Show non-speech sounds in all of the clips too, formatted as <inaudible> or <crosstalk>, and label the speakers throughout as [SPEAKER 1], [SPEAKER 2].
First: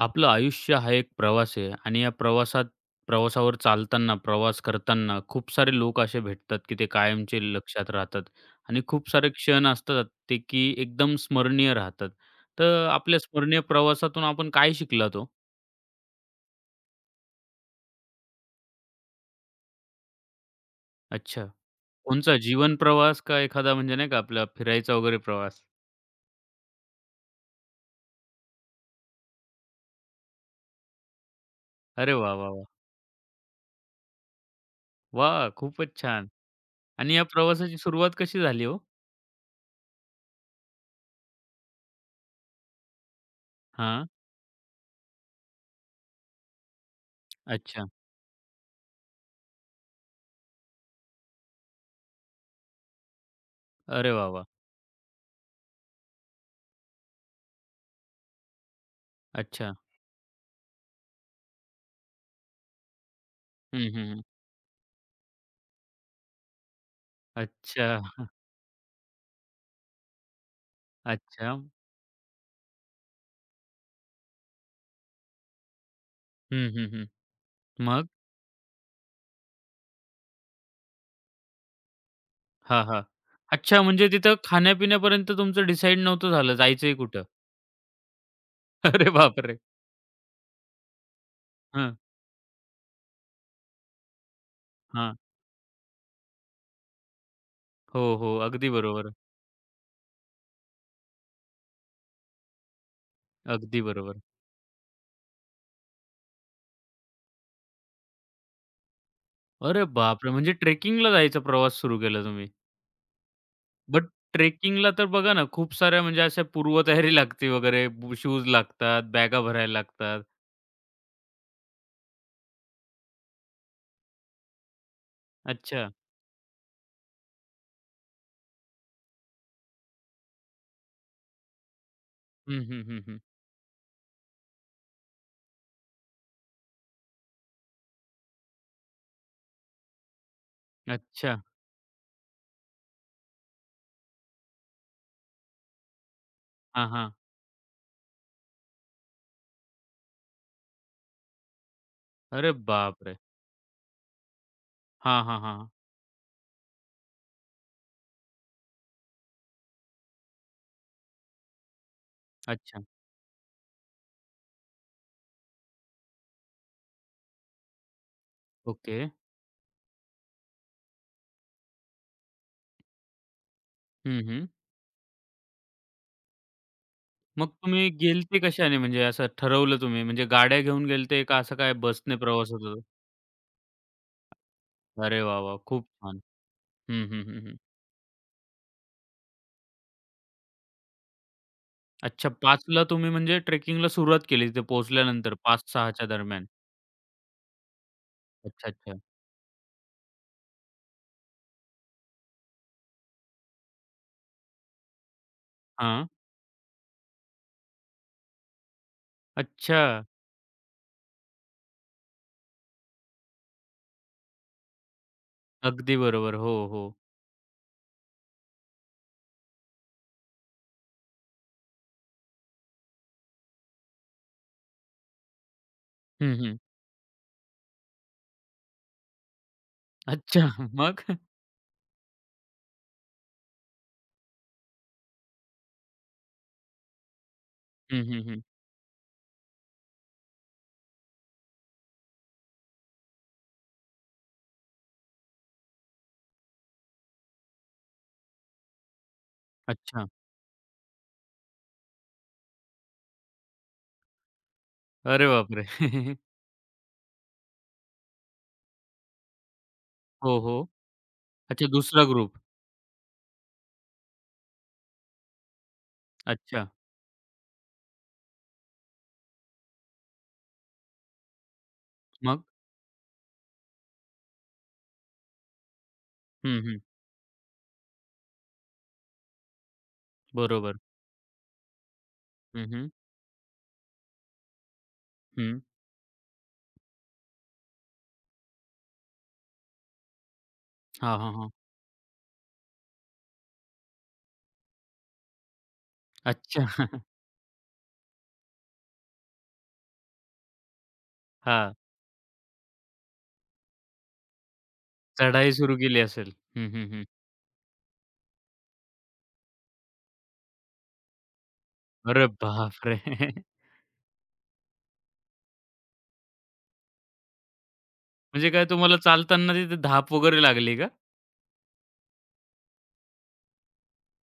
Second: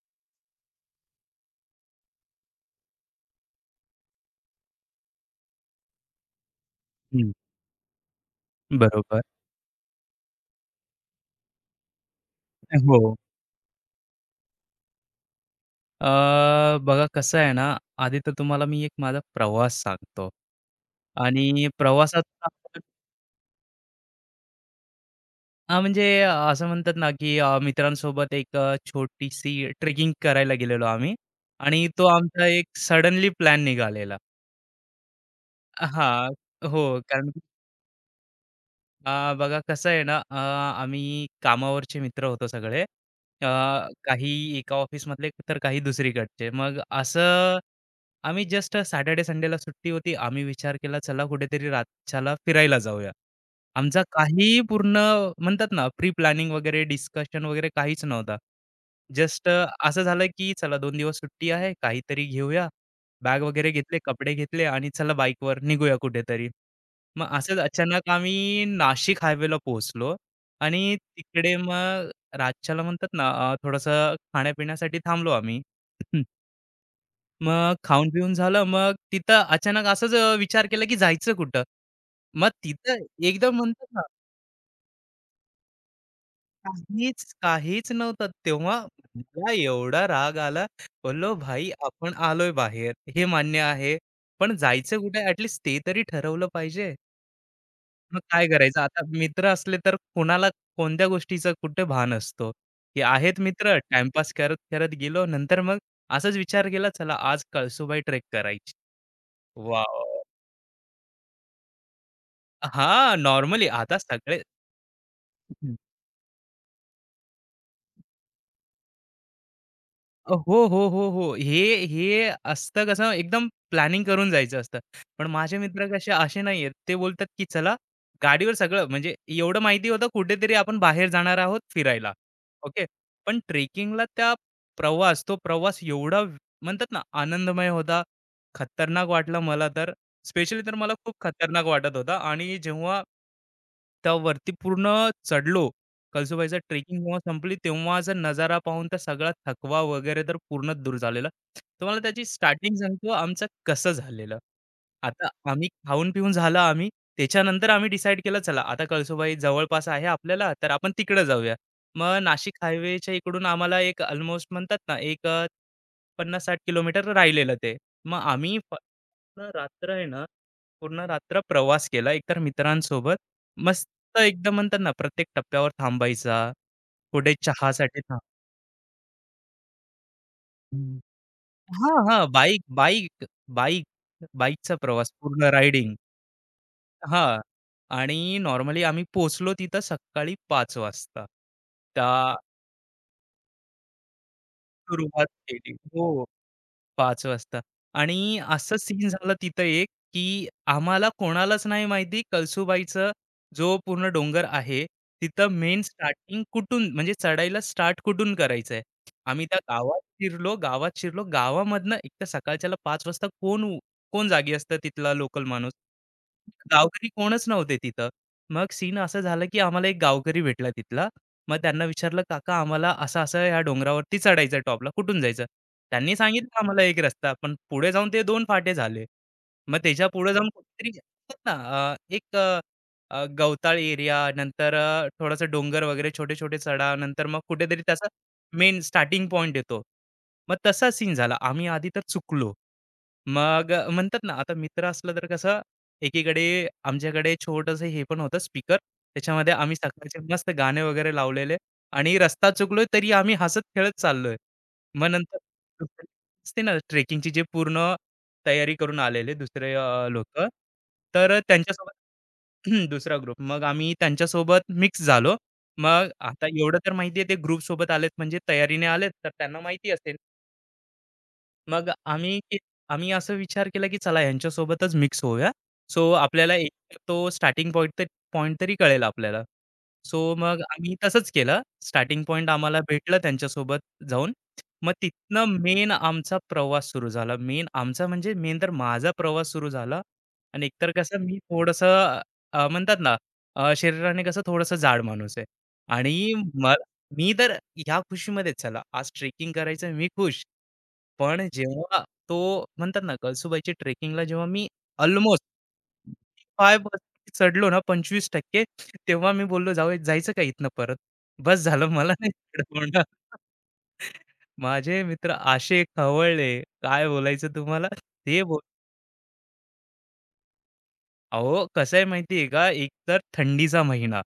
[SPEAKER 1] आपलं आयुष्य हा एक प्रवास आहे आणि या प्रवासात प्रवासावर चालताना, प्रवास करताना खूप सारे लोक असे भेटतात, की ते
[SPEAKER 2] हं,
[SPEAKER 1] कायमचे लक्षात राहतात आणि खूप
[SPEAKER 2] बरोबर.
[SPEAKER 1] सारे क्षण असतात ते, की एकदम स्मरणीय राहतात. तर
[SPEAKER 2] हो.
[SPEAKER 1] आपल्या स्मरणीय प्रवासातून आपण काय शिकलात ओ?
[SPEAKER 2] अ, बघा कसं आहे ना, आधी तर तुम्हाला मी एक माझा प्रवास सांगतो
[SPEAKER 1] अच्छा.
[SPEAKER 2] आणि
[SPEAKER 1] कोणचा जीवन प्रवास का एखादा म्हणजे नाही का आपला फिरायचा वगैरे प्रवास?
[SPEAKER 2] म्हणजे असं म्हणतात ना, की मित्रांसोबत एक छोटीशी ट्रेकिंग करायला गेलेलो आम्ही आणि तो
[SPEAKER 1] अरे वाह,
[SPEAKER 2] आमचा
[SPEAKER 1] वाह, वाह!
[SPEAKER 2] एक सडनली प्लॅन निघालेला.
[SPEAKER 1] वाह! खूपच छान.
[SPEAKER 2] हां, हो.
[SPEAKER 1] आणि या
[SPEAKER 2] कारण
[SPEAKER 1] प्रवासाची सुरुवात कशी झाली हो?
[SPEAKER 2] बघा कसं आहे ना, आम्ही कामावरचे मित्र होतो सगळे.
[SPEAKER 1] हां.
[SPEAKER 2] काही एका ऑफिसमधले, तर काही दुसरीकडचे. मग असं
[SPEAKER 1] अच्छा.
[SPEAKER 2] आम्ही जस्ट सॅटर्डे संडेला सुट्टी होती. आम्ही विचार केला चला कुठेतरी रातच्याला फिरायला जाऊया. आमचा
[SPEAKER 1] अरे वाह, वाह!
[SPEAKER 2] काही पूर्ण म्हणतात ना प्री प्लॅनिंग वगैरे डिस्कशन वगैरे काहीच नव्हता. जस्ट
[SPEAKER 1] अच्छा.
[SPEAKER 2] असं झालं की चला 2 दिवस सुट्टी आहे काहीतरी घेऊया. बॅग वगैरे
[SPEAKER 1] हं, हं,
[SPEAKER 2] घेतले,
[SPEAKER 1] हं.
[SPEAKER 2] कपडे घेतले आणि चला बाईकवर निघूया कुठेतरी. मग असंच
[SPEAKER 1] अच्छा,
[SPEAKER 2] अचानक आम्ही नाशिक हायवेला पोहोचलो आणि
[SPEAKER 1] अच्छा.
[SPEAKER 2] तिकडे मग रातच्याला म्हणतात ना खाण्यापिण्यासाठी थांबलो आम्ही. <clears throat>
[SPEAKER 1] हं, हं, हं.
[SPEAKER 2] मग
[SPEAKER 1] मग?
[SPEAKER 2] खाऊन-पिऊन झालं, मग तिथं अचानक असाच विचार केला की जायचं कुठं? मग
[SPEAKER 1] हां, हां.
[SPEAKER 2] तिथं एकदम
[SPEAKER 1] अच्छा
[SPEAKER 2] म्हणतात ना,
[SPEAKER 1] म्हणजे तिथं खाण्यापिण्यापर्यंत तुमचं डिसाईड नव्हतं झालं जायचंय कुठं?
[SPEAKER 2] काहीच काहीच नव्हतं. तेव्हा
[SPEAKER 1] <laughs> अरे
[SPEAKER 2] मला
[SPEAKER 1] बापरे!
[SPEAKER 2] एवढा राग आला. बोललो, "भाई,
[SPEAKER 1] हां,
[SPEAKER 2] आपण आलोय बाहेर, हे मान्य आहे. पण जायचं
[SPEAKER 1] हां.
[SPEAKER 2] कुठे? ॲटलीस्ट ते तरी ठरवलं पाहिजे."
[SPEAKER 1] हो,
[SPEAKER 2] मग
[SPEAKER 1] हो.
[SPEAKER 2] काय
[SPEAKER 1] अगदी
[SPEAKER 2] करायचं आता
[SPEAKER 1] बरोबर.
[SPEAKER 2] मित्र असले तर कोणाला कोणत्या गोष्टीचं कुठे भान असतो? हे आहेत मित्र,
[SPEAKER 1] अगदी बरोबर.
[SPEAKER 2] टाईमपास करत-करत गेलो. नंतर मग असाच विचार केला, "चला, आज कळसुबाई ट्रेक करायची."
[SPEAKER 1] अरे
[SPEAKER 2] वॉव!
[SPEAKER 1] बापरे! म्हणजे ट्रेकिंगला जायचा प्रवास सुरू केला तुम्ही.
[SPEAKER 2] हां, नॉर्मली आता
[SPEAKER 1] बट
[SPEAKER 2] सगळे
[SPEAKER 1] ट्रेकिंगला तर बघा ना खूप साऱ्या म्हणजे अशा पूर्वतयारी लागते वगैरे, शूज लागतात, बॅगा भरायला लागतात.
[SPEAKER 2] हो, हो, हो, हो. हे हे असतं कसं एकदम प्लॅनिंग करून जायचं असतं. पण माझे मित्र
[SPEAKER 1] अच्छा.
[SPEAKER 2] कसे असे नाहीयेत. ते बोलतात, की चला गाडीवर सगळं म्हणजे एवढं माहिती होतं कुठेतरी आपण बाहेर जाणार आहोत फिरायला.
[SPEAKER 1] हं,
[SPEAKER 2] ओके.
[SPEAKER 1] हं, हं, हं.
[SPEAKER 2] पण ट्रेकिंगला त्या प्रवास तो प्रवास एवढा व- म्हणतात ना आनंदमय होता, खतरनाक वाटला मला तर. स्पेशली तर मला खूप
[SPEAKER 1] अच्छा.
[SPEAKER 2] खतरनाक वाटत होता आणि जेव्हा त्यावरती पूर्ण चढलो. कळसूबाईचा
[SPEAKER 1] हां,
[SPEAKER 2] ट्रेकिंग
[SPEAKER 1] हां.
[SPEAKER 2] जेव्हा संपली तेव्हाचा नजारा पाहून तर सगळा थकवा वगैरे तर पूर्ण दूर झालेला. तुम्हाला त्याची
[SPEAKER 1] अरे
[SPEAKER 2] स्टार्टिंग सांगतो
[SPEAKER 1] बापरे!
[SPEAKER 2] आमचं कसं झालेलं.
[SPEAKER 1] हां,
[SPEAKER 2] आता
[SPEAKER 1] हां,
[SPEAKER 2] आम्ही
[SPEAKER 1] हां.
[SPEAKER 2] खाऊन-पिऊन झालं आम्ही. त्याच्यानंतर आम्ही डिसाईड केलं चला आता कळसूबाई जवळपास आहे आपल्याला तर आपण तिकडे जाऊया. मग नाशिक
[SPEAKER 1] अच्छा.
[SPEAKER 2] हायवेच्या इकडून आम्हाला एक अल्मोस्ट म्हणतात ना 50-60 किलोमीटर राहिलेलं ते. मग आम्ही फ
[SPEAKER 1] ओके.
[SPEAKER 2] पूर्ण रात्र आहे ना, पूर्ण रात्र प्रवास केला एकतर मित्रांसोबत. मस्त
[SPEAKER 1] हं, हं.
[SPEAKER 2] एकदम म्हणतात ना, प्रत्येक टप्प्यावर थांबायचा, कुठे
[SPEAKER 1] मग तुम्ही
[SPEAKER 2] चहासाठी थांब
[SPEAKER 1] गेलते कशाने? म्हणजे असं ठरवलं तुम्ही म्हणजे गाड्या घेऊन
[SPEAKER 2] हं.
[SPEAKER 1] गेलते का असं काय
[SPEAKER 2] हां,
[SPEAKER 1] बसने
[SPEAKER 2] हां.
[SPEAKER 1] प्रवास
[SPEAKER 2] बाईक
[SPEAKER 1] होत होता?
[SPEAKER 2] बाईक बाईक बाईकचा प्रवास
[SPEAKER 1] अरे वाह,
[SPEAKER 2] पूर्ण
[SPEAKER 1] वाह! खूप
[SPEAKER 2] रायडिंग.
[SPEAKER 1] छान. हं, हं,
[SPEAKER 2] हां.
[SPEAKER 1] हं, हं.
[SPEAKER 2] आणि नॉर्मली आम्ही पोहोचलो तिथं सकाळी 5 वाजता. त्या
[SPEAKER 1] अच्छा 5 ला तुम्ही म्हणजे ट्रेकिंगला सुरुवात केली तिथे
[SPEAKER 2] सुरुवात
[SPEAKER 1] पोहोचल्यानंतर
[SPEAKER 2] केली.
[SPEAKER 1] 5-6
[SPEAKER 2] हो.
[SPEAKER 1] दरम्यान.
[SPEAKER 2] 5 वाजता आणि
[SPEAKER 1] अच्छा,
[SPEAKER 2] असं
[SPEAKER 1] अच्छा.
[SPEAKER 2] सीन झालं तिथं एक, की आम्हाला कोणालाच नाही माहिती कळसूबाईचं जो पूर्ण डोंगर आहे, तिथं मेन
[SPEAKER 1] हां.
[SPEAKER 2] स्टार्टिंग कुठून म्हणजे चढायला स्टार्ट कुठून करायचंय. आम्ही त्या
[SPEAKER 1] अच्छा.
[SPEAKER 2] गावात शिरलो, गावात शिरलो. गावामधनं एक तर सकाळच्याला 5 वाजता कोण जागी असतं तिथला लोकल माणूस.
[SPEAKER 1] अगदी बरोबर. हो, हो.
[SPEAKER 2] गावकरी कोणच नव्हते तिथं. मग सीन असं झालं, की आम्हाला एक गावकरी भेटला तिथला. मग त्यांना विचारलं, "काका आम्हाला असं-असं ह्या डोंगरावरती चढायचं आहे टॉपला, कुठून जायचं?" त्यांनी
[SPEAKER 1] हं, हं.
[SPEAKER 2] सांगितलं आम्हाला एक रस्ता, पण पुढे जाऊन ते दोन फाटे झाले. मग त्याच्या पुढे
[SPEAKER 1] अच्छा
[SPEAKER 2] जाऊन
[SPEAKER 1] <laughs>
[SPEAKER 2] कुठेतरी
[SPEAKER 1] मग?
[SPEAKER 2] असतात ना, अ, एक अ, अ, गवताळ एरिया, नंतर थोडंसं डोंगर वगैरे छोटे-छोटे चढाव, नंतर मग कुठेतरी
[SPEAKER 1] हं,
[SPEAKER 2] त्याचा
[SPEAKER 1] हं, हं.
[SPEAKER 2] मेन स्टार्टिंग पॉइंट येतो. मग तसा सीन झाला. आम्ही आधी तर चुकलो. मग म्हणतात ना आता मित्र असलं तर कसं एकीकडे आमच्याकडे छोटंसं हे पण होतं स्पीकर त्याच्यामध्ये आम्ही
[SPEAKER 1] अच्छा.
[SPEAKER 2] सकाळचे मस्त गाणे वगैरे लावलेले आणि रस्ता चुकलोय तरी आम्ही हसत खेळत चाललोय मग
[SPEAKER 1] अरे
[SPEAKER 2] नंतर
[SPEAKER 1] बापरे!
[SPEAKER 2] दुसरे
[SPEAKER 1] <laughs>
[SPEAKER 2] असते ना ट्रेकिंगची जे पूर्ण तयारी करून आलेले दुसरे
[SPEAKER 1] हो,
[SPEAKER 2] लोक
[SPEAKER 1] हो.
[SPEAKER 2] तर
[SPEAKER 1] अच्छा
[SPEAKER 2] त्यांच्यासोबत
[SPEAKER 1] दुसरा ग्रुप.
[SPEAKER 2] <clears throat> दुसरा ग्रुप मग आम्ही त्यांच्यासोबत मिक्स झालो मग आता
[SPEAKER 1] अच्छा.
[SPEAKER 2] एवढं तर माहिती आहे ते ग्रुप सोबत आलेत म्हणजे तयारीने आलेत तर त्यांना माहिती असेल मग आम्ही
[SPEAKER 1] मग?
[SPEAKER 2] की आम्ही असा विचार केला की चला यांच्यासोबतच मिक्स होऊया. सो आपल्याला
[SPEAKER 1] हं, हं.
[SPEAKER 2] एक तो स्टार्टिंग पॉइंट तर पॉइंट तरी कळेल आपल्याला. सो मग
[SPEAKER 1] बरोबर.
[SPEAKER 2] आम्ही तसंच केलं. स्टार्टिंग पॉइंट
[SPEAKER 1] हं,
[SPEAKER 2] आम्हाला
[SPEAKER 1] हं.
[SPEAKER 2] भेटलं त्यांच्यासोबत जाऊन. मग तिथनं
[SPEAKER 1] हं.
[SPEAKER 2] मेन आमचा प्रवास सुरू झाला. मेन आमचा म्हणजे मेन तर माझा प्रवास सुरू झाला. आणि एकतर
[SPEAKER 1] हां,
[SPEAKER 2] कसं
[SPEAKER 1] हां,
[SPEAKER 2] मी
[SPEAKER 1] हां.
[SPEAKER 2] थोडंसं म्हणतात ना शरीराने कसं थोडंसं जाड माणूस आहे आणि
[SPEAKER 1] अच्छा.
[SPEAKER 2] मग
[SPEAKER 1] <laughs>
[SPEAKER 2] मी तर ह्या खुशीमध्येच चला आज ट्रेकिंग करायचं मी खुश. पण
[SPEAKER 1] हां.
[SPEAKER 2] जेव्हा तो म्हणतात ना, कळसुबाईची ट्रेकिंगला जेव्हा मी अल्मोस्ट
[SPEAKER 1] चढाई सुरू केली असेल. हं, हं, हं.
[SPEAKER 2] 5% चढलो ना 25% तेव्हा मी बोललो, जायचं का इथनं परत? बस झालं मला
[SPEAKER 1] अरे
[SPEAKER 2] नाही
[SPEAKER 1] बापरे!
[SPEAKER 2] चढवणार."
[SPEAKER 1] <laughs>
[SPEAKER 2] <laughs> माझे मित्र आशे खवळले, काय बोलायचं तुम्हाला. ते
[SPEAKER 1] म्हणजे
[SPEAKER 2] बोल
[SPEAKER 1] काय तुम्हाला चालताना तिथे धाप वगैरे लागली का?
[SPEAKER 2] अहो, कसं आहे माहिती का? एक तर थंडीचा महिना,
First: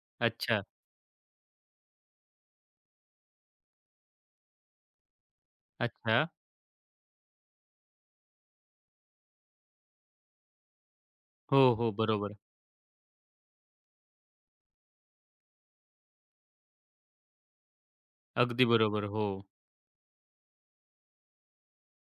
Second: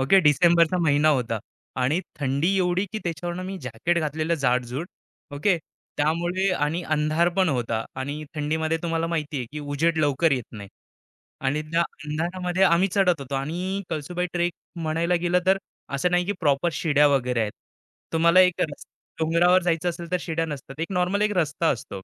[SPEAKER 2] ओके.
[SPEAKER 1] अच्छा,
[SPEAKER 2] डिसेंबरचा महिना होता आणि थंडी एवढी की त्याच्यावरनं मी जॅकेट घातलेलं जाडजूड, ओके.
[SPEAKER 1] अच्छा.
[SPEAKER 2] त्यामुळे आणि अंधार पण होता आणि थंडीमध्ये तुम्हाला माहिती आहे की उजेड लवकर येत नाही आणि
[SPEAKER 1] हो,
[SPEAKER 2] त्या
[SPEAKER 1] हो. बरोबर.
[SPEAKER 2] अंधारामध्ये आम्ही चढत होतो आणि कळसूबाई ट्रेक म्हणायला गेलं तर असं नाही की प्रॉपर शिड्या वगैरे आहेत. तुम्हाला एक
[SPEAKER 1] अगदी
[SPEAKER 2] रस्ता
[SPEAKER 1] बरोबर. हो.
[SPEAKER 2] डोंगरावर जायचं असेल तर शिड्या नसतात. एक नॉर्मल एक रस्ता असतो.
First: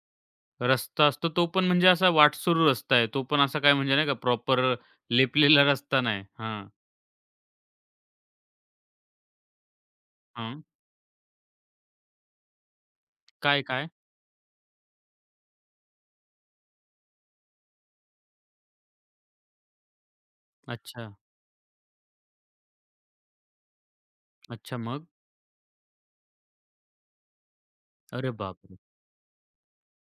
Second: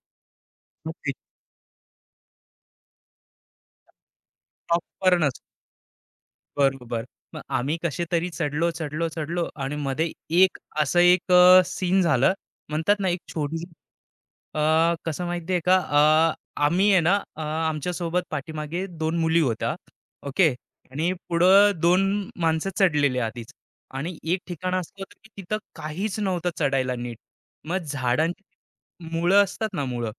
[SPEAKER 1] रस्ता असतो तो पण म्हणजे असा वाटसरू रस्ता आहे. तो पण असा काय म्हणजे नाही का प्रॉपर
[SPEAKER 2] प्रॉपर नसतो.
[SPEAKER 1] लेपलेला रस्ता नाही. हां,
[SPEAKER 2] बरोबर. मग आम्ही कसे तरी चढलो, चढलो, चढलो आणि मध्ये एक
[SPEAKER 1] हां.
[SPEAKER 2] असं एक सीन झालं. म्हणतात ना, एक
[SPEAKER 1] काय,
[SPEAKER 2] छोटीशी
[SPEAKER 1] काय?
[SPEAKER 2] कसं माहितीये का आम्ही आहे ना आमच्या सोबत पाठीमागे दोन मुली होत्या ओके
[SPEAKER 1] अच्छा,
[SPEAKER 2] आणि पुढं दोन माणसं चढलेले आधीच आणि एक ठिकाण
[SPEAKER 1] अच्छा.
[SPEAKER 2] असं
[SPEAKER 1] मग?
[SPEAKER 2] होतं की तिथं काहीच नव्हतं चढायला नीट मग
[SPEAKER 1] अरे
[SPEAKER 2] झाडांची
[SPEAKER 1] बापरे!
[SPEAKER 2] मुळं असतात ना मुळं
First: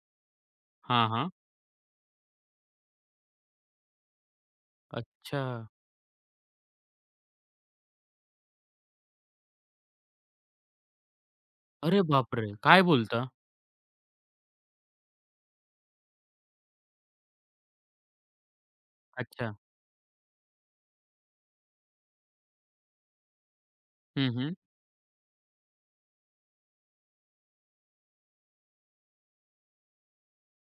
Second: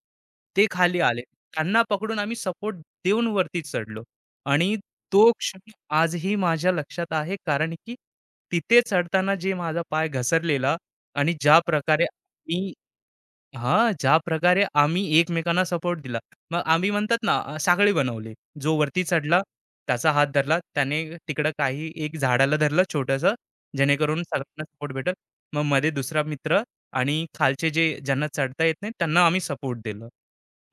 [SPEAKER 2] ते खाली
[SPEAKER 1] हां,
[SPEAKER 2] आले
[SPEAKER 1] हां.
[SPEAKER 2] त्यांना पकडून आम्ही सपोर्ट देऊन वरती चढलो आणि तो
[SPEAKER 1] अच्छा.
[SPEAKER 2] क्षण आजही माझ्या लक्षात आहे कारण की तिथे चढताना जे माझा पाय घसरलेला आणि ज्या
[SPEAKER 1] अरे
[SPEAKER 2] प्रकारे
[SPEAKER 1] बापरे!
[SPEAKER 2] मी
[SPEAKER 1] काय बोलता?
[SPEAKER 2] हां, ज्या प्रकारे आम्ही एकमेकांना सपोर्ट दिला. मग आम्ही म्हणतात ना, साखळी बनवली. जो वरती चढला,
[SPEAKER 1] अच्छा.
[SPEAKER 2] त्याचा हात धरला. त्याने तिकडं काही एक झाडाला धरलं छोटंसं, जेणेकरून
[SPEAKER 1] हं, हं.
[SPEAKER 2] सगळ्यांना सपोर्ट भेटेल. मग मध्ये दुसरा मित्र आणि खालचे जे ज्यांना चढता येत नाही, त्यांना आम्ही सपोर्ट दिलं.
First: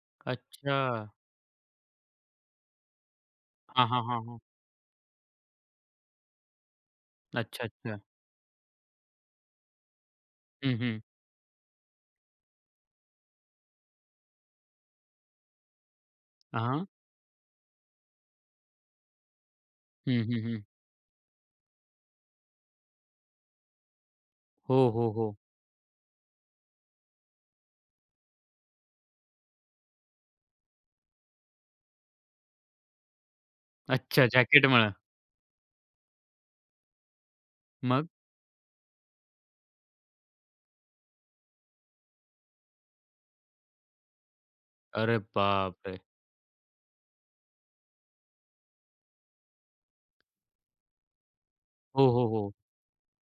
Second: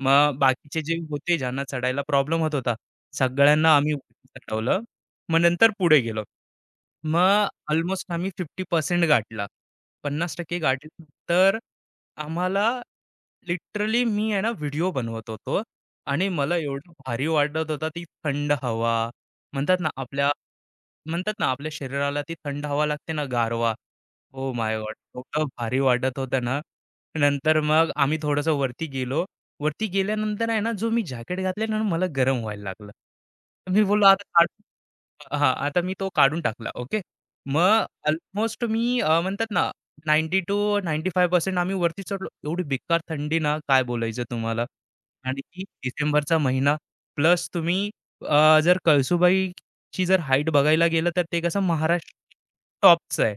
[SPEAKER 2] मग
[SPEAKER 1] अच्छा.
[SPEAKER 2] बाकीचे जे होते, ज्यांना चढायला प्रॉब्लेम होत होता, सगळ्यांना
[SPEAKER 1] हां,
[SPEAKER 2] आम्ही
[SPEAKER 1] हां, हां,
[SPEAKER 2] वरती
[SPEAKER 1] हां.
[SPEAKER 2] चढवलं. मग नंतर पुढे गेलो. मग
[SPEAKER 1] अच्छा, अच्छा.
[SPEAKER 2] ऑलमोस्ट आम्ही 50% गाठला. 50%
[SPEAKER 1] हं, हं.
[SPEAKER 2] गाठल्यानंतर आम्हाला लिटरली मी आहे ना व्हिडिओ बनवत होतो आणि मला
[SPEAKER 1] हां.
[SPEAKER 2] एवढं भारी वाटत होता ती थंड हवा म्हणतात ना
[SPEAKER 1] हं,
[SPEAKER 2] आपल्या
[SPEAKER 1] हं, हं.
[SPEAKER 2] म्हणतात ना आपल्या शरीराला ती थंड हवा लागते ना गारवा हो माय
[SPEAKER 1] हो,
[SPEAKER 2] गॉड
[SPEAKER 1] हो, हो.
[SPEAKER 2] एवढं भारी वाटत होतं ना नंतर मग आम्ही थोडंसं वरती गेलो वरती गेल्यानंतर आहे ना जो मी जॅकेट घातले ना मला गरम व्हायला लागलं मी बोललो
[SPEAKER 1] अच्छा
[SPEAKER 2] आता
[SPEAKER 1] जॅकेटमुळं.
[SPEAKER 2] हां, आता मी तो काढून टाकला. ओके. मग
[SPEAKER 1] मग?
[SPEAKER 2] अल्मोस्ट मी म्हणतात ना 90 टू 95% आम्ही वरती चढलो. एवढी बेकार थंडी ना काय बोलायचं तुम्हाला.
[SPEAKER 1] अरे
[SPEAKER 2] आणि की
[SPEAKER 1] बापरे!
[SPEAKER 2] डिसेंबरचा महिना प्लस तुम्ही जर कळसुबाईची जर हाईट बघायला गेलं तर ते कसं
[SPEAKER 1] हो,
[SPEAKER 2] महाराष्ट्र
[SPEAKER 1] हो, हो.
[SPEAKER 2] टॉपचं आहे.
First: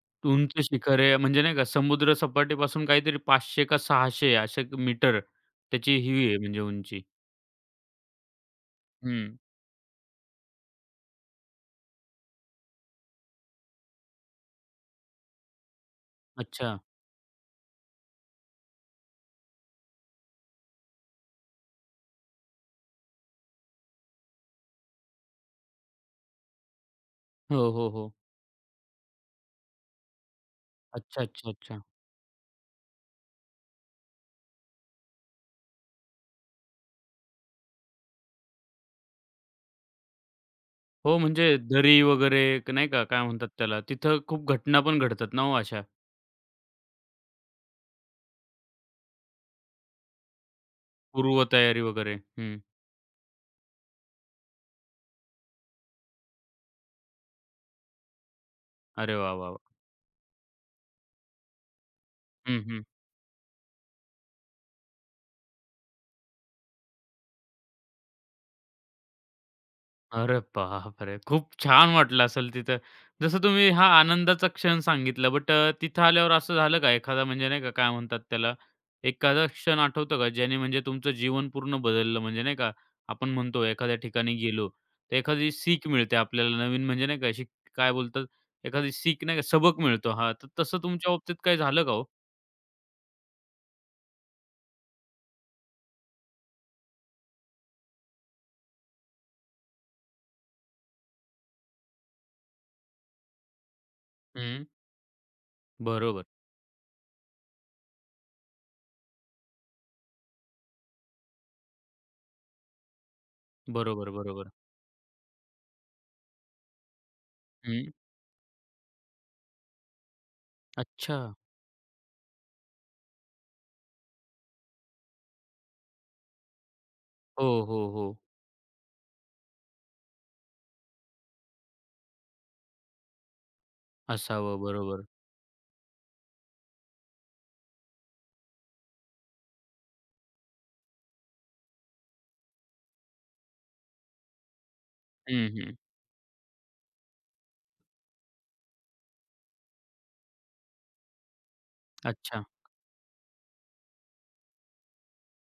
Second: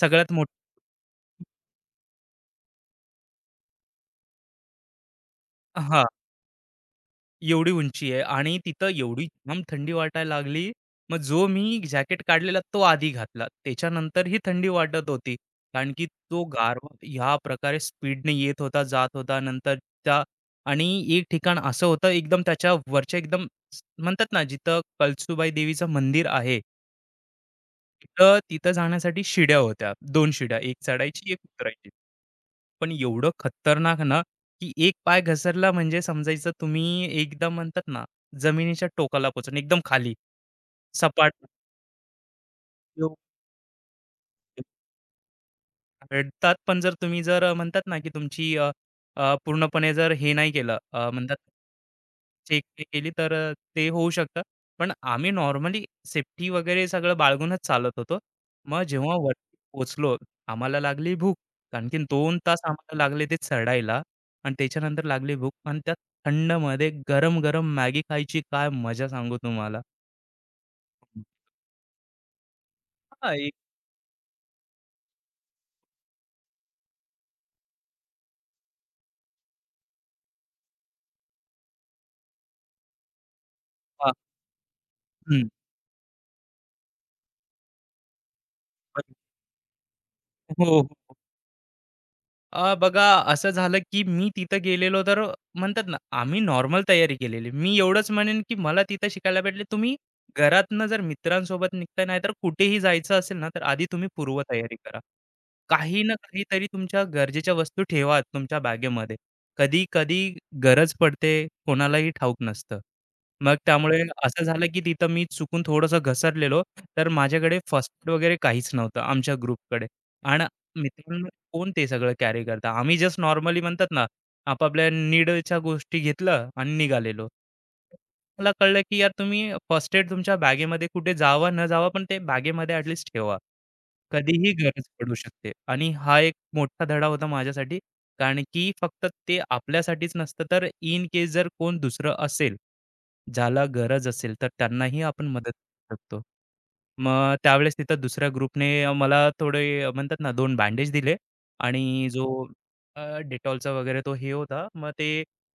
[SPEAKER 2] सगळ्यात मोठं
[SPEAKER 1] उंच शिखर आहे म्हणजे नाही का समुद्र सपाटीपासून काहीतरी 500 का 600 असे मीटर त्याची
[SPEAKER 2] हां.
[SPEAKER 1] ही आहे म्हणजे उंची.
[SPEAKER 2] एवढी उंची आहे आणि तिथं एवढी
[SPEAKER 1] हं.
[SPEAKER 2] जाम थंडी वाटायला लागली. मग जो मी जॅकेट काढलेला तो आधी घातला. त्याच्यानंतर ही थंडी वाटत होती. कारण की तो
[SPEAKER 1] अच्छा.
[SPEAKER 2] गारवा ह्या प्रकारे स्पीडने येत होता, जात होता. नंतर त्या आणि एक ठिकाण असं होतं एकदम त्याच्या वरच्या एकदम म्हणतात ना जिथं कळसुबाई देवीचं मंदिर आहे.
[SPEAKER 1] हो, हो, हो.
[SPEAKER 2] तिथं तिथं जाण्यासाठी शिड्या होत्या. दोन शिड्या, एक
[SPEAKER 1] अच्छा,
[SPEAKER 2] चढायची, एक
[SPEAKER 1] अच्छा, अच्छा.
[SPEAKER 2] उतरायची. पण एवढं खतरनाक ना, की एक पाय घसरला म्हणजे समजायचं तुम्ही एकदम म्हणतात ना, जमिनीच्या टोकाला पोहोचून एकदम खाली
[SPEAKER 1] हो,
[SPEAKER 2] सपाट.
[SPEAKER 1] म्हणजे दरी वगैरे एक नाही का काय म्हणतात त्याला तिथं खूप घटना पण घडतात ना हो अशा
[SPEAKER 2] भेटतात पण जर तुम्ही जर म्हणतात ना, की तुमची अ, अ, पूर्णपणे जर हे नाही केलं अ, म्हणतात
[SPEAKER 1] पूर्वतयारी वगैरे. हं.
[SPEAKER 2] चेक नाही केली तर ते होऊ शकतं. पण आम्ही नॉर्मली सेफ्टी वगैरे सगळं बाळगूनच चालत होतो. मग
[SPEAKER 1] अरे
[SPEAKER 2] जेव्हा
[SPEAKER 1] वाह, वाह,
[SPEAKER 2] वरती
[SPEAKER 1] वाह!
[SPEAKER 2] पोहोचलो, आम्हाला लागली भूक. आणखीन 2 तास
[SPEAKER 1] हं, हं.
[SPEAKER 2] आम्हाला लागले ते चढायला आणि त्याच्यानंतर लागली भूक आणि त्यात थंडमध्ये गरम-गरम मॅगी खायची काय मजा सांगू तुम्हाला.
[SPEAKER 1] अरे बापरे! खूप छान वाटलं असेल तिथं.
[SPEAKER 2] हां,
[SPEAKER 1] जसं
[SPEAKER 2] एक
[SPEAKER 1] तुम्ही हा आनंदाचा क्षण सांगितला, बट तिथं आल्यावर असं झालं का एखादा म्हणजे नाही का, काय म्हणतात त्याला, एखादा क्षण आठवतो का ज्याने म्हणजे तुमचं जीवन पूर्ण बदललं? म्हणजे नाही का, आपण म्हणतो एखाद्या
[SPEAKER 2] पा
[SPEAKER 1] ठिकाणी गेलो, तर
[SPEAKER 2] हं.
[SPEAKER 1] एखादी सीख मिळते आपल्याला नवीन म्हणजे नाही का, अशी काय बोलतात, एखादी सीख नाही का, सबक मिळतो. हां, तर
[SPEAKER 2] हो,
[SPEAKER 1] तसं
[SPEAKER 2] हो.
[SPEAKER 1] तुमच्या बाबतीत काही झालं का हो?
[SPEAKER 2] बघा असं झालं की मी तिथं गेलेलो तर म्हणतात ना आम्ही नॉर्मल तयारी केलेली मी एवढंच म्हणेन की मला तिथं शिकायला भेटले तुम्ही घरातनं जर मित्रांसोबत निघताय नाही तर कुठेही जायचं असेल ना तर आधी तुम्ही
[SPEAKER 1] हं.
[SPEAKER 2] पूर्वतयारी करा काही ना
[SPEAKER 1] बरोबर.
[SPEAKER 2] काहीतरी तुमच्या गरजेच्या वस्तू ठेवा तुमच्या बॅगेमध्ये. कधी कधी गरज पडते कोणालाही ठाऊक नसतं. मग त्यामुळे
[SPEAKER 1] बरोबर,
[SPEAKER 2] असं
[SPEAKER 1] बरोबर.
[SPEAKER 2] झालं की तिथं मी चुकून थोडंसं घसरलेलो, तर माझ्याकडे
[SPEAKER 1] हं.
[SPEAKER 2] फर्स्ट एड वगैरे काहीच नव्हतं आमच्या ग्रुपकडे. आणि
[SPEAKER 1] अच्छा.
[SPEAKER 2] मित्रांनो कोण ते सगळं कॅरी करतं. आम्ही जस्ट नॉर्मली म्हणतात ना, आपापल्या नीडच्या गोष्टी घेतलं आणि निघालेलो.
[SPEAKER 1] हो, हो, हो.
[SPEAKER 2] मला कळलं की यार तुम्ही फर्स्ट एड तुमच्या बॅगेमध्ये कुठे जावा न जावा, पण ते बॅगेमध्ये ॲट लीस्ट ठेवा. कधीही
[SPEAKER 1] असावं.
[SPEAKER 2] गरज
[SPEAKER 1] बरोबर.
[SPEAKER 2] पडू शकते आणि हा एक मोठा धडा होता माझ्यासाठी. कारण की फक्त ते आपल्यासाठीच नसतं, तर इन केस जर कोण दुसरं असेल, ज्याला गरज असेल, तर त्यांनाही आपण
[SPEAKER 1] हं,
[SPEAKER 2] मदत
[SPEAKER 1] हं.
[SPEAKER 2] करू शकतो. मग त्यावेळेस तिथं दुसऱ्या ग्रुपने मला थोडे म्हणतात ना 2 बँडेज दिले आणि जो
[SPEAKER 1] अच्छा.
[SPEAKER 2] डेटॉलचा वगैरे तो हे होता. मग ते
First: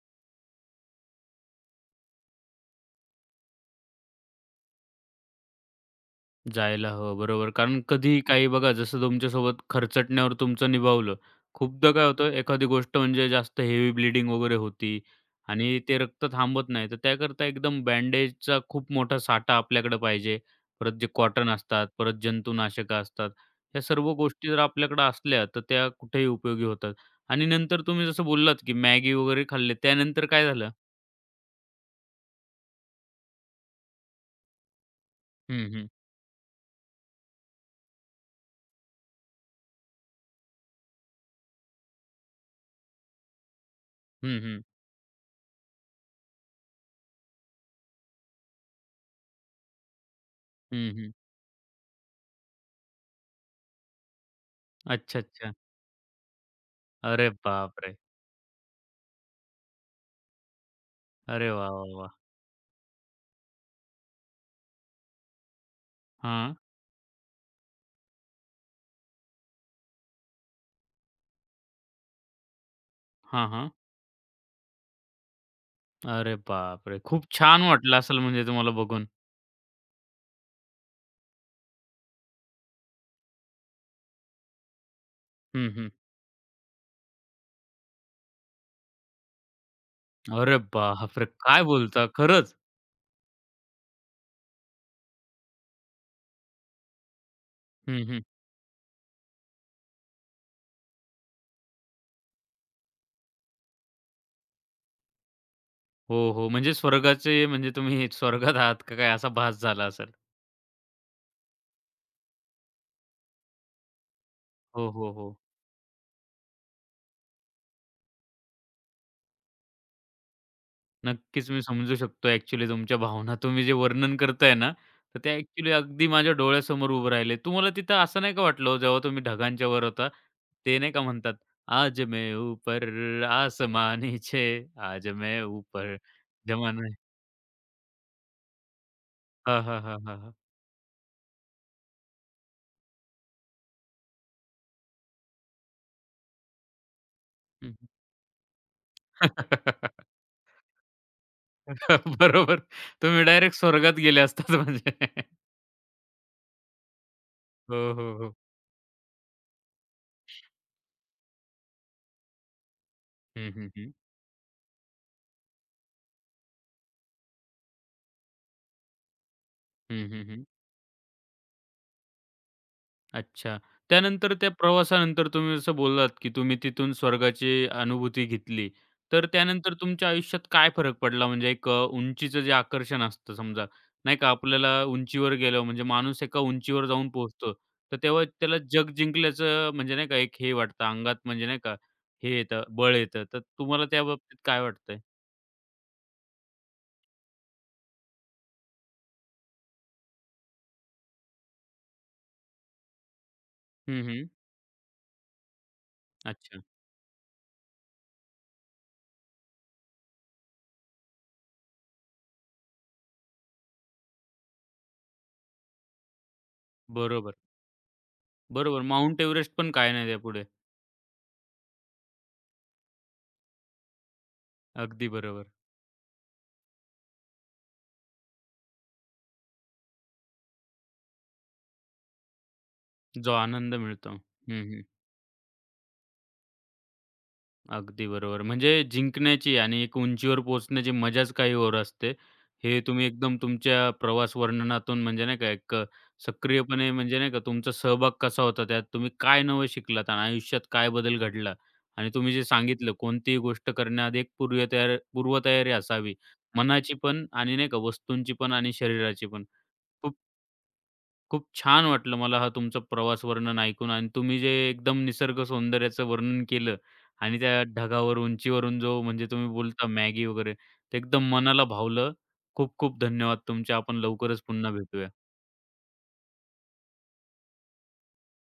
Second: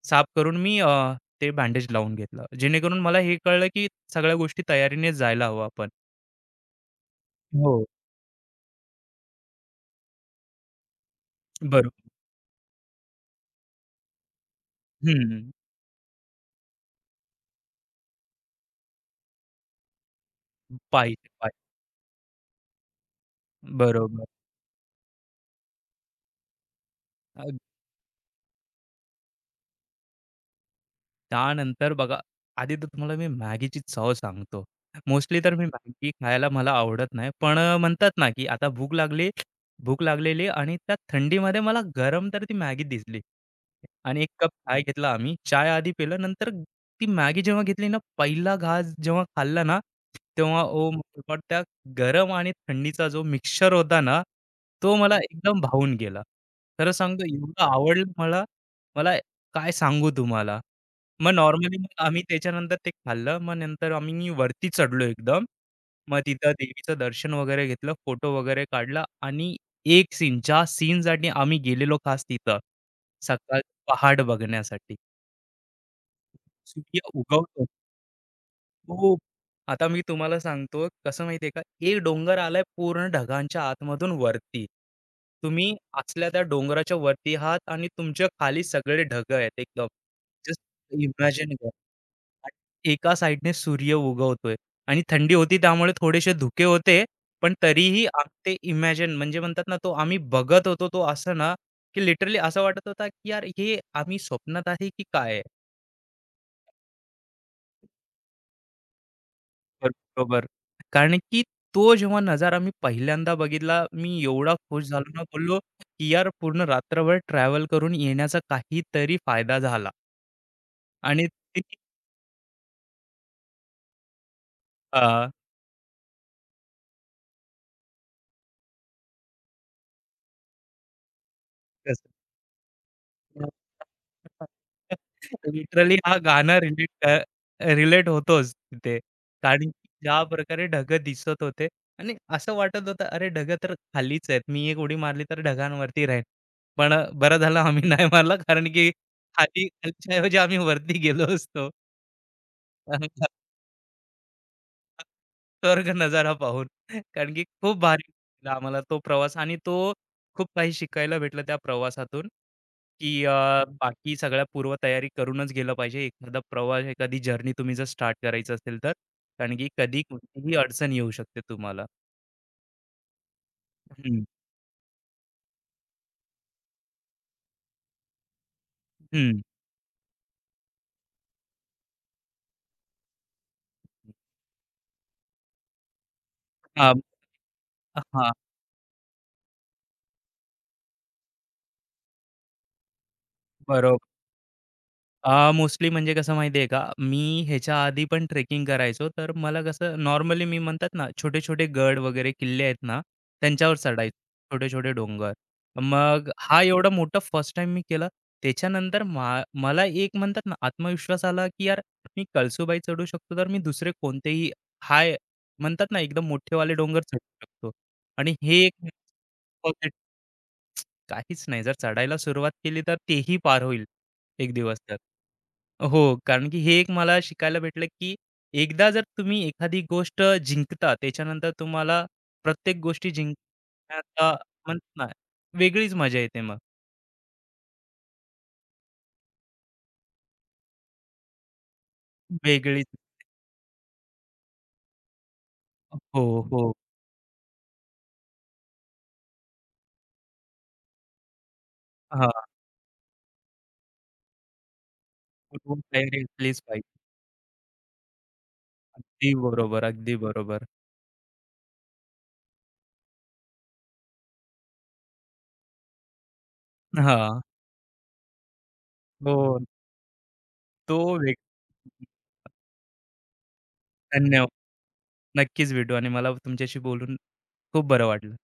[SPEAKER 2] साफ करून मी ते बँडेज लावून घेतलं. जेणेकरून मला हे कळलं की सगळ्या गोष्टी तयारीने जायला हवं आपण.
[SPEAKER 1] जायला हवं, बरोबर. कारण
[SPEAKER 2] हो.
[SPEAKER 1] कधी काही बघा जसं तुमच्यासोबत खरचटण्यावर तुमचं निभावलं. खूपदा
[SPEAKER 2] बरोबर.
[SPEAKER 1] काय होतं एखादी गोष्ट म्हणजे जास्त हेवी ब्लीडिंग वगैरे होती
[SPEAKER 2] हं.
[SPEAKER 1] आणि ते रक्त थांबत नाही. तर त्याकरता एकदम बँडेजचा खूप मोठा साठा आपल्याकडे पाहिजे. परत जे
[SPEAKER 2] पाहिजे,
[SPEAKER 1] कॉटन
[SPEAKER 2] पाहिजे.
[SPEAKER 1] असतात, परत जंतुनाशकं असतात. ह्या सर्व
[SPEAKER 2] बरोबर.
[SPEAKER 1] गोष्टी जर आपल्याकडे असल्या तर त्या कुठेही उपयोगी होतात.
[SPEAKER 2] अ,
[SPEAKER 1] आणि नंतर तुम्ही जसं बोललात, की मॅगी वगैरे खाल्ले त्यानंतर काय झालं?
[SPEAKER 2] त्यानंतर बघा, आधी तर तुम्हाला मी मॅगीची चव सांगतो. मोस्टली तर मी
[SPEAKER 1] हं, हं.
[SPEAKER 2] मॅगी खायला मला आवडत नाही. पण म्हणतात ना, की आता भूक लागली भूक लागलेली आणि त्या थंडीमध्ये मला गरम तर ती मॅगी दिसली. आणि एक
[SPEAKER 1] हं,
[SPEAKER 2] कप
[SPEAKER 1] हं.
[SPEAKER 2] चाय घेतला आम्ही. चाय आधी पिलं. नंतर ती मॅगी जेव्हा घेतली ना, पहिला घास जेव्हा खाल्ला ना, तेव्हा ओह
[SPEAKER 1] हं, हं.
[SPEAKER 2] My God! त्या गरम आणि थंडीचा जो मिक्सचर होता ना, तो मला
[SPEAKER 1] अच्छा, अच्छा.
[SPEAKER 2] एकदम भावून गेला. खरं सांगतो
[SPEAKER 1] अरे
[SPEAKER 2] एवढं
[SPEAKER 1] बापरे!
[SPEAKER 2] आवडलं मला, काय सांगू तुम्हाला. मग
[SPEAKER 1] अरे वाह,
[SPEAKER 2] नॉर्मली
[SPEAKER 1] वाह,
[SPEAKER 2] मग
[SPEAKER 1] वाह!
[SPEAKER 2] आम्ही त्याच्यानंतर ते खाल्लं. मग नंतर आम्ही वरती चढलो एकदम. मग तिथं
[SPEAKER 1] हां.
[SPEAKER 2] देवीचं दर्शन वगैरे घेतलं, फोटो वगैरे काढला आणि एक सीन, ज्या सीनसाठी आम्ही गेलेलो खास तिथं,
[SPEAKER 1] हां,
[SPEAKER 2] सकाळचं
[SPEAKER 1] हां.
[SPEAKER 2] पहाट बघण्यासाठी.
[SPEAKER 1] अरे बापरे!
[SPEAKER 2] सूर्य
[SPEAKER 1] खूप छान
[SPEAKER 2] उगवतो.
[SPEAKER 1] वाटलं असेल म्हणजे तुम्हाला बघून.
[SPEAKER 2] हो. आता मी तुम्हाला सांगतो कसं माहितीये का, एक डोंगर आलाय पूर्ण ढगांच्या आतमधून वरती.
[SPEAKER 1] हं,
[SPEAKER 2] तुम्ही
[SPEAKER 1] हं.
[SPEAKER 2] असल्या त्या डोंगराच्या वरती आहात आणि तुमच्या खाली सगळे ढग आहेत एकदम.
[SPEAKER 1] अरे
[SPEAKER 2] जस्ट
[SPEAKER 1] बापरे!
[SPEAKER 2] इमॅजिन
[SPEAKER 1] काय
[SPEAKER 2] करा.
[SPEAKER 1] बोलता? खरंच?
[SPEAKER 2] आणि एका साइडने सूर्य उगवतोय आणि थंडी होती त्यामुळे थोडेसे धुके होते. पण तरीही
[SPEAKER 1] हं, हं.
[SPEAKER 2] ते इमॅजिन म्हणजे म्हणतात ना, तो आम्ही बघत होतो तो असं ना, की लिटरली असं वाटत होता, की यार हे आम्ही स्वप्नात आहे की काय आहे?
[SPEAKER 1] हो, हो. म्हणजे स्वर्गाचे म्हणजे तुम्ही स्वर्गात आहात का काय असा भास झाला असेल.
[SPEAKER 2] बरोबर. कारण की तो जेव्हा नजारा मी पहिल्यांदा बघितला, मी एवढा खुश
[SPEAKER 1] हो, हो,
[SPEAKER 2] झालो ना,
[SPEAKER 1] हो.
[SPEAKER 2] बोललो, की यार पूर्ण रात्रभर ट्रॅव्हल करून येण्याचा काहीतरी फायदा झाला आणि
[SPEAKER 1] नक्कीच मी
[SPEAKER 2] ती
[SPEAKER 1] समजू शकतो ॲक्चुअली तुमच्या भावना. तुम्ही जे वर्णन करताय ना, तर
[SPEAKER 2] अ,
[SPEAKER 1] त्या ॲक्चुअली अगदी माझ्या डोळ्यासमोर उभं राहिले. तुम्हाला तिथं असं नाही का वाटलं हो, जेव्हा तुम्ही ढगांच्या वर होता, ते नाही का म्हणतात, "आज
[SPEAKER 2] कसं
[SPEAKER 1] मैं ऊपर आसमां नीचे, आज मैं
[SPEAKER 2] लिटरली
[SPEAKER 1] ऊपर
[SPEAKER 2] हा गाणं
[SPEAKER 1] जमाना"
[SPEAKER 2] रिलेट रिलेट होतोच तिथे.
[SPEAKER 1] हां,
[SPEAKER 2] कारण
[SPEAKER 1] हां,
[SPEAKER 2] की
[SPEAKER 1] हां, हां,
[SPEAKER 2] ज्या
[SPEAKER 1] हां.
[SPEAKER 2] प्रकारे ढगं दिसत होते आणि असं वाटत होतं, अरे ढगं तर खालीच आहेत. मी एक उडी मारली तर ढगांवरती राहीन. पण बरं झालं
[SPEAKER 1] हं.
[SPEAKER 2] आम्ही नाही मारला कारण की खाली
[SPEAKER 1] <laughs>
[SPEAKER 2] खालच्या ऐवजी आम्ही वरती गेलो असतो.
[SPEAKER 1] बरोबर. तुम्ही
[SPEAKER 2] <laughs>
[SPEAKER 1] डायरेक्ट स्वर्गात गेले असतात म्हणजे. <laughs>
[SPEAKER 2] स्वर्ग नजारा पाहून. कारण की खूप
[SPEAKER 1] हो,
[SPEAKER 2] भारी
[SPEAKER 1] हो, हो.
[SPEAKER 2] वाटलं आम्हाला तो प्रवास आणि तो खूप काही शिकायला भेटलं त्या प्रवासातून, की
[SPEAKER 1] हं, हं, हं.
[SPEAKER 2] बाकी सगळ्या पूर्वतयारी करूनच गेलं पाहिजे. एखादा प्रवास, एखादी जर्नी तुम्ही जर स्टार्ट करायचं असेल तर. कारण की कधी
[SPEAKER 1] हं, हं, हं.
[SPEAKER 2] कोणतीही अडचण येऊ शकते तुम्हाला.
[SPEAKER 1] अच्छा.
[SPEAKER 2] हं,
[SPEAKER 1] त्यानंतर त्या प्रवासानंतर तुम्ही जसं बोललात, की तुम्ही तिथून स्वर्गाची अनुभूती घेतली. तर
[SPEAKER 2] हं.
[SPEAKER 1] त्यानंतर तुमच्या आयुष्यात काय फरक पडला? म्हणजे एक उंचीचं जे आकर्षण असतं समजा, नाही का आपल्याला उंचीवर गेलो म्हणजे माणूस एका उंचीवर
[SPEAKER 2] हां,
[SPEAKER 1] जाऊन पोहोचतो. तर तेव्हा
[SPEAKER 2] हां.
[SPEAKER 1] त्याला जग जिंकल्याचं म्हणजे नाही का एक हे वाटतं अंगात म्हणजे नाही का, हे येतं, बळ येतं. तर तुम्हाला त्या
[SPEAKER 2] बरोबर.
[SPEAKER 1] बाबतीत काय वाटतंय?
[SPEAKER 2] मोस्टली म्हणजे कसं माहिती का, मी ह्याच्या आधी पण ट्रेकिंग करायचो, तर मला कसं नॉर्मली मी म्हणतात ना, छोटे-छोटे गड वगैरे किल्ले आहेत ना, त्यांच्यावर
[SPEAKER 1] हं,
[SPEAKER 2] चढायचो,
[SPEAKER 1] हं.
[SPEAKER 2] छोटे-छोटे डोंगर. मग हा
[SPEAKER 1] अच्छा.
[SPEAKER 2] एवढा मोठा फर्स्ट टाईम मी केला. त्याच्यानंतर मला एक म्हणतात ना, आत्मविश्वास आला, की यार मी कळसूबाई चढू शकतो, तर मी दुसरे कोणतेही हाय म्हणतात ना, एकदम मोठेवाले डोंगर चढू
[SPEAKER 1] बरोबर.
[SPEAKER 2] शकतो. आणि हे
[SPEAKER 1] बरोबर.
[SPEAKER 2] एक
[SPEAKER 1] माउंट एव्हरेस्ट पण काय
[SPEAKER 2] positive-
[SPEAKER 1] नाही त्यापुढे.
[SPEAKER 2] काहीच नाही, जर चढायला सुरुवात केली, तर तेही पार होईल एक दिवस तर.
[SPEAKER 1] अगदी बरोबर.
[SPEAKER 2] हो, कारण की हे एक मला शिकायला भेटलं, की एकदा जर तुम्ही एखादी गोष्ट जिंकता, त्याच्यानंतर तुम्हाला प्रत्येक गोष्टी
[SPEAKER 1] जो आनंद मिळतो.
[SPEAKER 2] जिंकण्याचा
[SPEAKER 1] हं, हं.
[SPEAKER 2] म्हणतात ना, वेगळीच मजा येते मग.
[SPEAKER 1] अगदी बरोबर. म्हणजे जिंकण्याची आणि एक उंचीवर पोहोचण्याची मजाच काही और असते. हे
[SPEAKER 2] वेगळीच
[SPEAKER 1] तुम्ही एकदम तुमच्या प्रवास वर्णनातून म्हणजे नाही का एक
[SPEAKER 2] हो, हो.
[SPEAKER 1] सक्रियपणे म्हणजे नाही का तुमचा सहभाग कसा होता त्यात? तुम्ही काय नवं शिकलात आणि आयुष्यात काय बदल घडला? आणि
[SPEAKER 2] हां,
[SPEAKER 1] तुम्ही जे सांगितलं कोणतीही गोष्ट करण्याआधी एक पूर्वतयारी
[SPEAKER 2] कुठून
[SPEAKER 1] असावी.
[SPEAKER 2] तयारी असलीच
[SPEAKER 1] मनाची
[SPEAKER 2] पाहिजे.
[SPEAKER 1] पण आणि नाही का वस्तूंची पण आणि शरीराची
[SPEAKER 2] अगदी
[SPEAKER 1] पण.
[SPEAKER 2] बरोबर,
[SPEAKER 1] खूप
[SPEAKER 2] अगदी बरोबर.
[SPEAKER 1] खूप छान वाटलं मला हा तुमचा प्रवास वर्णन ऐकून आणि तुम्ही जे एकदम निसर्ग सौंदर्याचं वर्णन केलं
[SPEAKER 2] हां,
[SPEAKER 1] आणि त्या ढगावर, उंचीवरून जो म्हणजे तुम्ही
[SPEAKER 2] हो,
[SPEAKER 1] बोलता मॅगी वगैरे,
[SPEAKER 2] तो
[SPEAKER 1] ते एकदम
[SPEAKER 2] वेग
[SPEAKER 1] मनाला भावलं. खूप खूप धन्यवाद तुमचे. आपण लवकरच
[SPEAKER 2] धन्यवाद.
[SPEAKER 1] पुन्हा भेटूया.
[SPEAKER 2] नक्कीच भेटू आणि मला तुमच्याशी बोलून खूप बरं वाटलं.